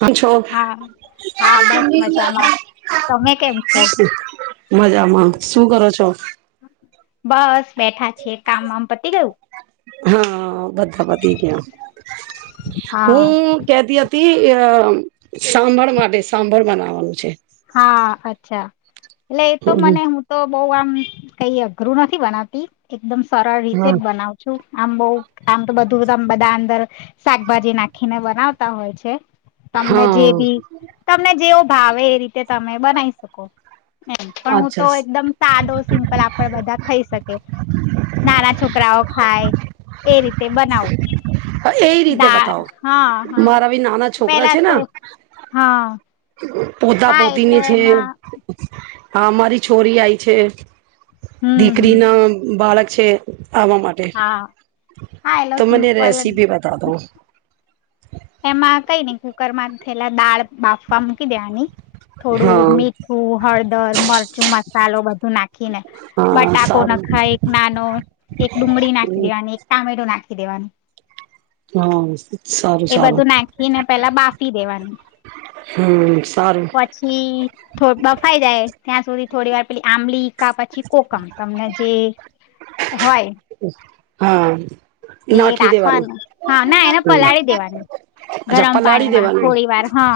કાં છો, હા હા બસ મજામાં તમે કેમ છો? મજામાં શું કરો છો? બસ. બેઠા છીએ કામ વામ પતી ગયું? હા, બધા પતી ગયા. હા હું કેતી હતી. તે સંભાળ માટે સંભાળ બનાવવાનું છે. હા અચ્છા એટલે એ તો મને, હમ હું તો. બહુ આમ કંઈ અઘરું નથી બનાવતી. એકદમ સરળ રીતે હા જ બનાવુ છું. આમ બહુ, આમ તો બધું બધા અંદર શાકભાજી નાખીને બનાવતા હોય છે. તમને જે બી, હા તમને જેવુ. હાવે કરી. તે તમે બનાવી શકો? એ પણ હું અચ્છા તો એકદમ સાદો, સિમ્પલ આપડે બધા ખાઈ શકે. નાના છોકરાઓ ખાય. એ રીતે બનાવું. હ, એ રીતે દા બતાવો, હા હા મારા બી નાના છોકરા પેલા છે ને. તો હા પોતા હા એટલે પોતીની છે. એમાં હા, મારી છોરી આય છે. હમ હમ દીકરી ના બાળક છે આવવા માટે હા હા એલો તો મને સિમ્પલ જ. રેસીપી બતા દો એમાં કઈ નઈ કુકર માં થયેલા દાળ બાફવા મકી દેવાની હા થોડું મીઠું હળદર મરચું મા ચાલો બધ નાખીને હા બટાકો સારું નાખાય એક નાનો એક ડુંગળી નાખી દેવા એક ટામેટો નાખી [unintelligible] દવાનું હા એ બધું નાખીને પેલા બાફી દેવાનું હમ સારું પછી થો બફાઈ જાય ત્યાં સુધી થોડી વાર પેલી આંબલી કા પછી કોકમ તમને જે હોય હા એ નાખી દેવાનું રાખવાનું હા ના એને હમ પલાળી દેવાનું અચ્છા ગરમ પલાળી પાણીમાં દેવાનું થોડી વાર હા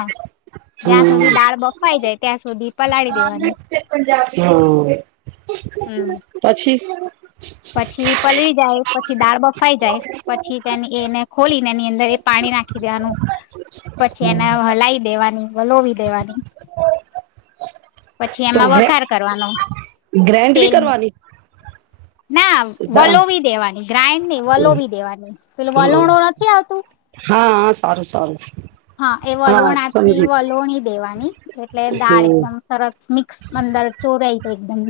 જ્યાં સુધી દાળ બફવાઈ જાય ત્યાં સુધી પલાળી હું દેવાની હમ પછી પછી પલળી જાય પછી દાળ બફાઈ જાય પછી તેની એને ખોલીને એની અંદર એ પાણી નાખી દેવાનું પછી એને હલાઈ દેવાની વલોવી દેવાની પછી તો એમાં ગ્રે વઘાર કરવાનો ગ્રેન્ડ બી તેલ કરવાની ના દા વલોવી દેવાની ગ્રાઇન્ડ નઈ વલોવી દેવાની પેલુ વલણો નથી આવતું હા હા સારું સારું હા એ હા વલોણાથી સમજી વલોણી દેવાની એટલે દાળ હમ એકદમ સરસ મિક્સ અદર ચોરય એકદમ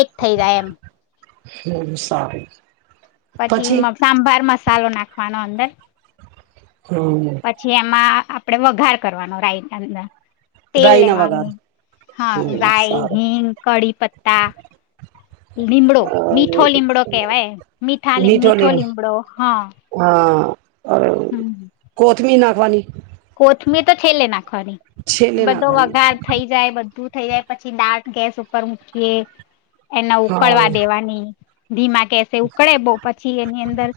એક થઈ જાય એમ હમ સારું પછી સાંભાર મ સાલો નાખવાનો અંદર હમ પછી એમાં આપડે વઘાર કરવાનો રાઈટ અંદર તેલ રાય ના વઘાર લેવાનું હા હમ રાઈ સારું હિંગ કઢી પત્તા લીમડો મીઠો લીમડો કેહેવાય મીઠા મીઠો લીમડો હા અ કોથમી ના વની કોથમી તો છેલે ના ખવાની છેલ્લે બધો નાખવાની વઘાર થઈ જાય બધું થઈ જાય પછી દાળ ગેસ ઉપર મુૂકીએ એને હા ઉકળવા દેવાની ધીમા કેસે ઉકળે બહુ પછી એની અંદર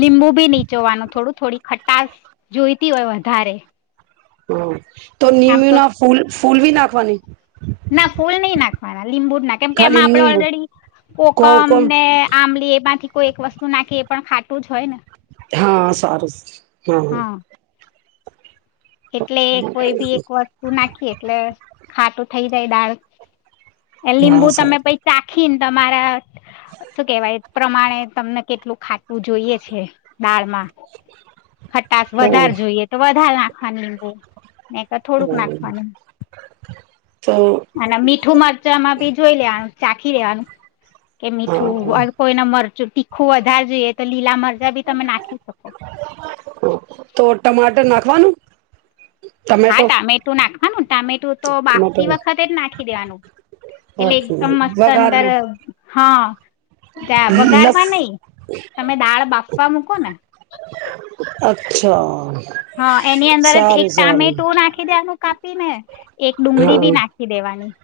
લીંબુ બી નીચોવાનું થોડું થોડી ખટાસ જોઈ તી હોય વધારે હમ તો આમ લીંબુ તો ના ફૂલ ફૂલ બી નાખવાની ના ફૂલ નહી નાખવાના લીંબુ ના કેમ કે ખાલી એમાં આપડે નીંબુ ઓલરેડી કો કોકમ કોમ ને આ એમાંથી કોઈ એક વસ્તુ નાખે એ પણ ખાટું જ હોય ને હા સારું હમ હા એટલે કોઈ બી એક વસ્તુ નાખી એટલે ખાટું થઈ જાય દાળ એ હા લીંબુ તમે પછી ચાખીને તમારા શું કેવાય પ્રમાણે તમને કેટલું ખાટું જોઈએ છે દાળમાં ખટશ સારું વધારે જોઈએ તો વધારે ના હા લીંબુ ને થોડુંક નાખવાનું તો અને મીઠું મરચામાં બી જોઈ લેવાનું ચાખી લેવાનું કે હા મીઠું કોઈના મરચું ટી ખુ વધારે જોઈએ તો લીલા મર [unintelligible] ટમાટર નાખવાનું. હા ટમેટો ટામેટું નાખવાનું ટામેટું તો ટમેટો બાફતી વખતે જ નાખી દેવાનું એટલે એકદમ મસ્ત વઘાર મે અંદર હા લસ વગારમાં નહી તમે દાળ બાફ વા મૂકો ને અચ્છા હા એની અંદર જ એક સારું સારું ટામેટો નાખી દેનું કાપી ને એક ડુંગળી બી હા નાખી દેવાની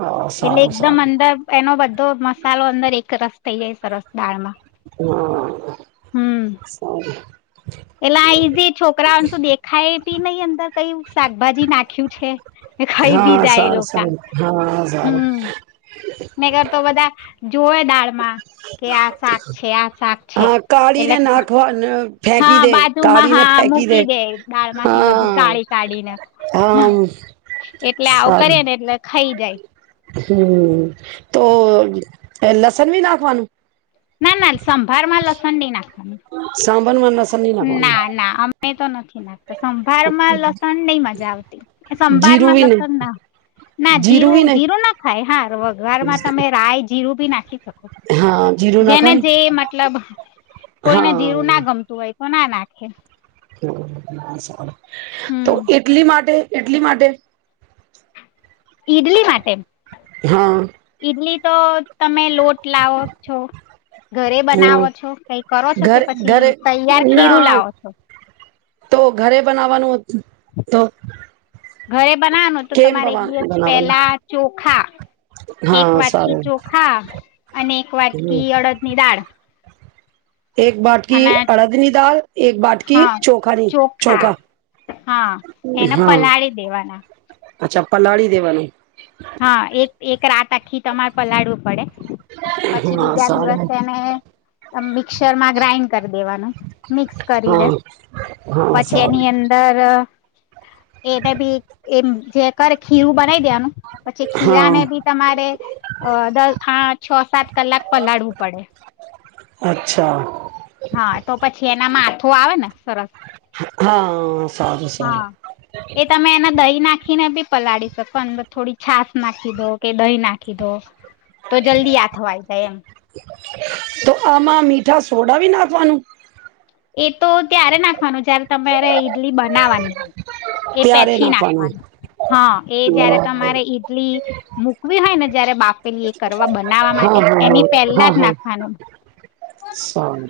હા એટલે સારું એકદમ સારું અંદર એનો બધ તો મસાલો અંદર એક રસ થઇ જાય સરસ દાળમાં હા હમ સ એટલે આ ઈઝી છોકરાઓને શું દેખાય ની અંદર કઈ શાકભાજી નાખ્યું છે ખાઈ બી હા જાય એ સારું સાર લોકા હા સારું કરર તો બધા જોવે દાળમાં કે આ શાક છે આ શાક છે હા એટલે કાળીને ના ખવા ફેંકી હા દે બાજુમાં કાળીને હા ફેંકી દે મૂકી દાળ માંથી બધું હા ગાળી કાઢીને હા એટલે આવું કરીએ સારું ને એટલે ખાઈ જાય હમ તો એ લસણ ભી ના ખવાનું નાન સંભ હરમાં લોસડી નાખવાની [unintelligible] નહી નાખવાનું ના ના અમે તો નથી ના સંભાર માં લસણ નહી મજા આવતી એ સંભાર જીરું માં બી નહી લસણ ના ના જીરું બી નહી જીરો ના ખાય વઘર માં તમે રાય જ જીું બ નાખી થક હા જીરું જેને નાખાય જે મતલબ કોઈને હા જીરું ના ગમતું ના નાખે? [unintelligible] તો હમ એટલી માટે એટલી માટે? ઈડલી માટે. હા. ઈડલી તો તમે લોટ લાવો છો, ઘરે હમ બનાવો છો કઈ કરો છો કે ઘરે પછી ઘરે તૈયાર ના ખીરું લાવો છો? તો ઘરે બનાવવાનું તો ઘરે બનાવવાનું તો કેમ તમારે એક બના દિવસ બનાવાનું પેલા ચોખા, એક હા વાટકી સારું ચોખા અને એક વાટકી અડદની દાળ. એક બાટકી અને અડદની દાલ એક બાટકી હા ચોખાની ચોખા, હા એને હા. પલાળી દેવાના અચ્છા પલાળી દેવાનું. હા એક એક રાત આખી તમારે પલાળવું પડે. પછી હા બીજા સારું દિવસે એને મિક્સર માં ગ્રાાઈન્ડ કરી દેવાનું, મિક્સ કરીને, હા હા પછી સારું એની અંદર એને ભી એમ જે કરે ખીરું બનાવી દેનું. પછી ખીરા ને હા બી તમારે, દસ આ છ સાત કલાક પલાળવું પડે. અચ્છા. હા તો પછી એના માથો આવે ને સરસ, હા સારું હા સારું એ તમે એને દહી નાખી નાખીને બી પલાળી શકો અંદર થોડી છાસ નાખી દો કે દહી નાખી દો. તો જલ્દી આ થવાઈ જાય એમ. તો આમાં મીઠા સોડા બી નાખવાનું? એટ તો ત્યારે નાખવાનું જયારે તમારે ઈડલી બનાવાની હોય, એ પછી નાખવાનું, હા એ જયારે હા તમારે ઈડલી મૂકવી હોય ને જયારે બાપેલી એ કરવા બનાવા માટે હા હા એની પહેલા હા જ હા નાખવાનું,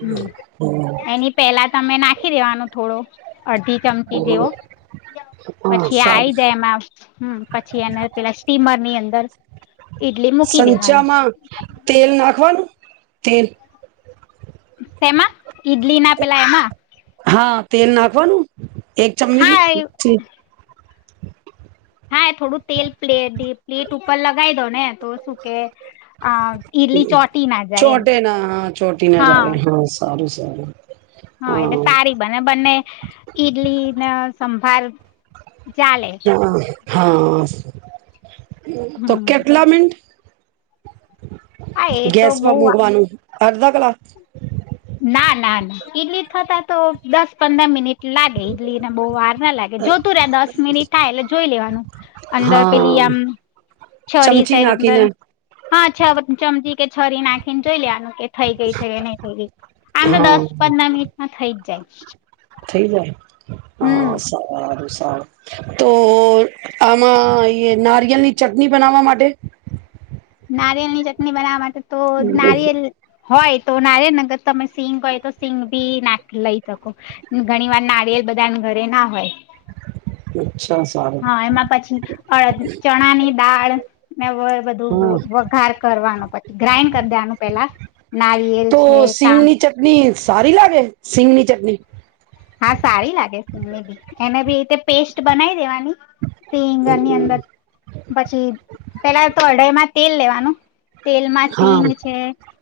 હમ. એની પેલા તમે નાખી દેવાનો થોડો. અડધી ચમચી જેવો, હા પછી આવી સારું જાય એમાં હ પછી એને પેલા સ્ટીમર ની અંદર ઈડલી મૂકી દેવાની. સંચામાં તેલ નાખવાનું તેલ. તેમાં ઈડલી ના પેલા એમાં. હા તેલ નાખવાનું? એક હા એ ચમીઠી. હા એ થોડું તેલ પ્લે પ્લેટ ઉપર લગાવી દો ને તો શું કે, ઈડલી ચોટી ના જાય એમ, ચોટે ના હા. સારૂ. હા એટલે સારી બને બંને ઈડલી ને સમ ફાર હા હા તો હમ કેટલા મિંન્ટ હા એ તો બહુ ગેસમાં મૂકવાનું અર્ધા કલા ના ના ના ઈડલી થતા તો દસ પંદર મિનિટ લાગે ઈડલીને બહુ વાર ના લાગે જોતું રે દસ મિનિટ થાય એટલે જોઈ લેવાનું અંદર પેલી હા આમ છરી ચમચી સાઈડ અંદર નાખીને હા છ ચમચી કે છરી નાખીને જોઈ લેવાનું એ થઈ ગઈ છે કે નહી થો આમ તો હા દસ પંદર મિનિટ માં થઈ ગ જાય થઈ જાય હમ હા સ આ. તો આમાં અંયા નારિયેલ ની ચટણી બનાવવા માટે નારિયેલ ની ચટણી બનાવવા માટે તો નારિયેલ હોય તો નારિયલ નગર તમે સિંગ હોય તો સિંગ ભી નાખ લઈ શકો, ઘણી વાર નારિયેલ બધાને ઘરે ના હોય. [inaudible] સારું હા એમાં પછી અ ચણાની દાળ મે [unintelligible] બધું વ હા વઘાર કરવાનો પછી ગ્રાાઈન્ડ કર દેવાનું પેલા નારિયેલ તો છે કામ સિંગની ચટણી સારી લાગે? સિંગની ચટણી. હા સારી લાગે સિંગની બી, એને બી એ રીતે પેસ્ટ બનાઈ દેવાની સિંગની અંદર, પછી પેલા તો અડાઈમાં તેલ લેવાનું તેલમાં હા સિંગ, છે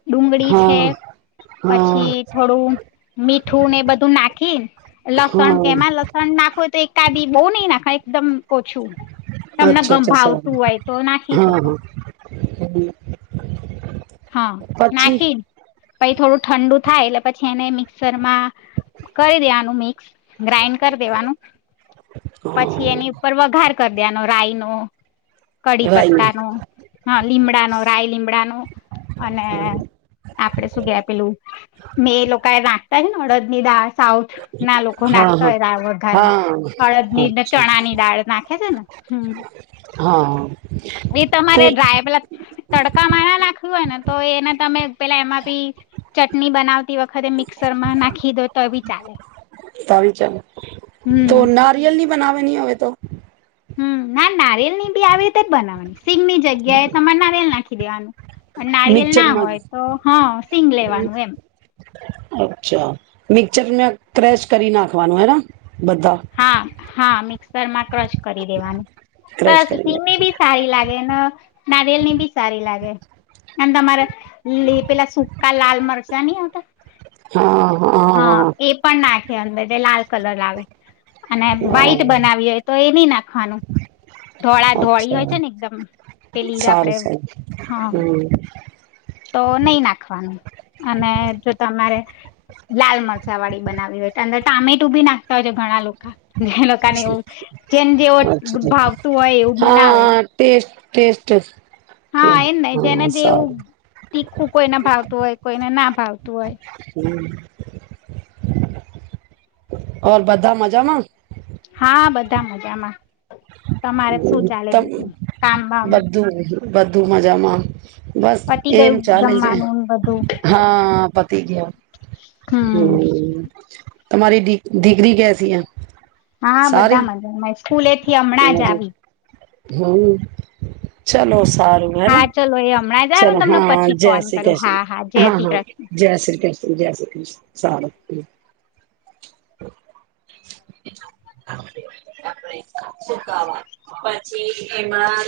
ડુંગળી છે, હા હા પછી થોડું, મીઠું ને એ બધું નાખ [unintelligible] હા લસણ એમાં લસણ નાખવું તો એક કાદી બહુ નય નાખાય એકદમ ઓછું તમને અચ્છા ગંમ અચ્છા ભાવતું સારું હોય તો નાખી હા શકો. હા હા પછી નાખી પય થોડું ઠંડુ થાય એટલે પછી એને મિક્સર માં કરી દેવાનું મિક્સ ગ્રાઈન્ડ કરી દેવાનું પછી એની ઉપર વઘાર કર દેવાનો રાય નો. કડી રાયનું પત્તા નો હા લીમડા નો રાય લીમડા નો. અને આપડે શું કેવાય પેલું મેં લોકોએ રા [unintelligible] અળડ ની દાર સાઉથ ના લોકો હા નાખતા હા હોય દાળ વઘારમાં, હા અળદ ની અચ્છા ચણા ની દાળ નાખે છે ને, હમ્મ. હા. એ તો તમારે ડ્રાય પેલા તડકા મા ના નાખું હોય ને તો એને તમે પેલા એમાં પી ચટણી બનાવતી વખતે મિક્સર માં નાખી દો તો બી ચાલે, તારી ચાલ તો હમ્મ. નારિયેલની બનાવેની હવે તો હમ્મ ના નાર ની આવીતે જ બનાવવાની સિંગ ની જગ્યાએ તમારે નારિયેલ નાખી ખીદેવનું. નારિયલ ના મિક્ચરમાં હોય તો હા સિંગ લેવાનું એમ. અચ્છા મિક્ચર ને ક્રેશ કરી નાખવાનું હેના. હા હા મિક્સરમાં ક્રશ કરી દેવાનું ક્રેશ સરસ કરી ધી નાખવાનું. બી સારી લાગે. નારિયેલ ની બી સારી લાગે. અને તમારે લ પેલા સુકા લાલ મર ચા નઈ આવતા. હા એ પણ નાખે અંદર તે લાલ કલર લાવે. અને હા વ્હાઈટ હા બનાવી હોય તો એ નઈ નાખવાનું. ધોળા ધોળી અચ્છા હોય છે ને એકદમ પેલી આપડે સારું સારું હા. હમ તો નહી નાખવાનું અને જો તમારે લાલ મરચા વાળી બનાવી હોય તો અંદર ટામેટું બી નાખતા હો છે ઘણા લોકા. જે લોકો ને એવું જેમ જેવો અચ્છા ભાવતું હોય એવું બનાવે. હા ટેસ્ટ ટેસ્ટ કે હા એ ન જેને હા જેવું સારું તીખું કોઈના ભાવ હોય કોઈને ના ભાવતું હોય. ઓર બધા મજામાં. હા બધા મજામાં. તમારે શું [unintelligible] ચાલે ઉતમ બીજું કામ બામ બધું. બધું મજામાં બસ પતી એમ ગયું ચાલે છે જમવાનું ને બધું હા પ [unintelligible] ગયા હમ તમારીી હા બધા મજા સ્કૂલેથી હમણાં જ આવી હમ ચલોો સારું હા હેના ચલો એ હમણાં જ આવ્યું ચલોો ને તમને હા પછી જય ફોન શ્રી કરું કૃષ્ણ હા જય હા શ્રી હા કૃષ્ણ જય શ્રી કૃષ્ણ જય શ્રી ક્રષ્ણ સારુ એમાં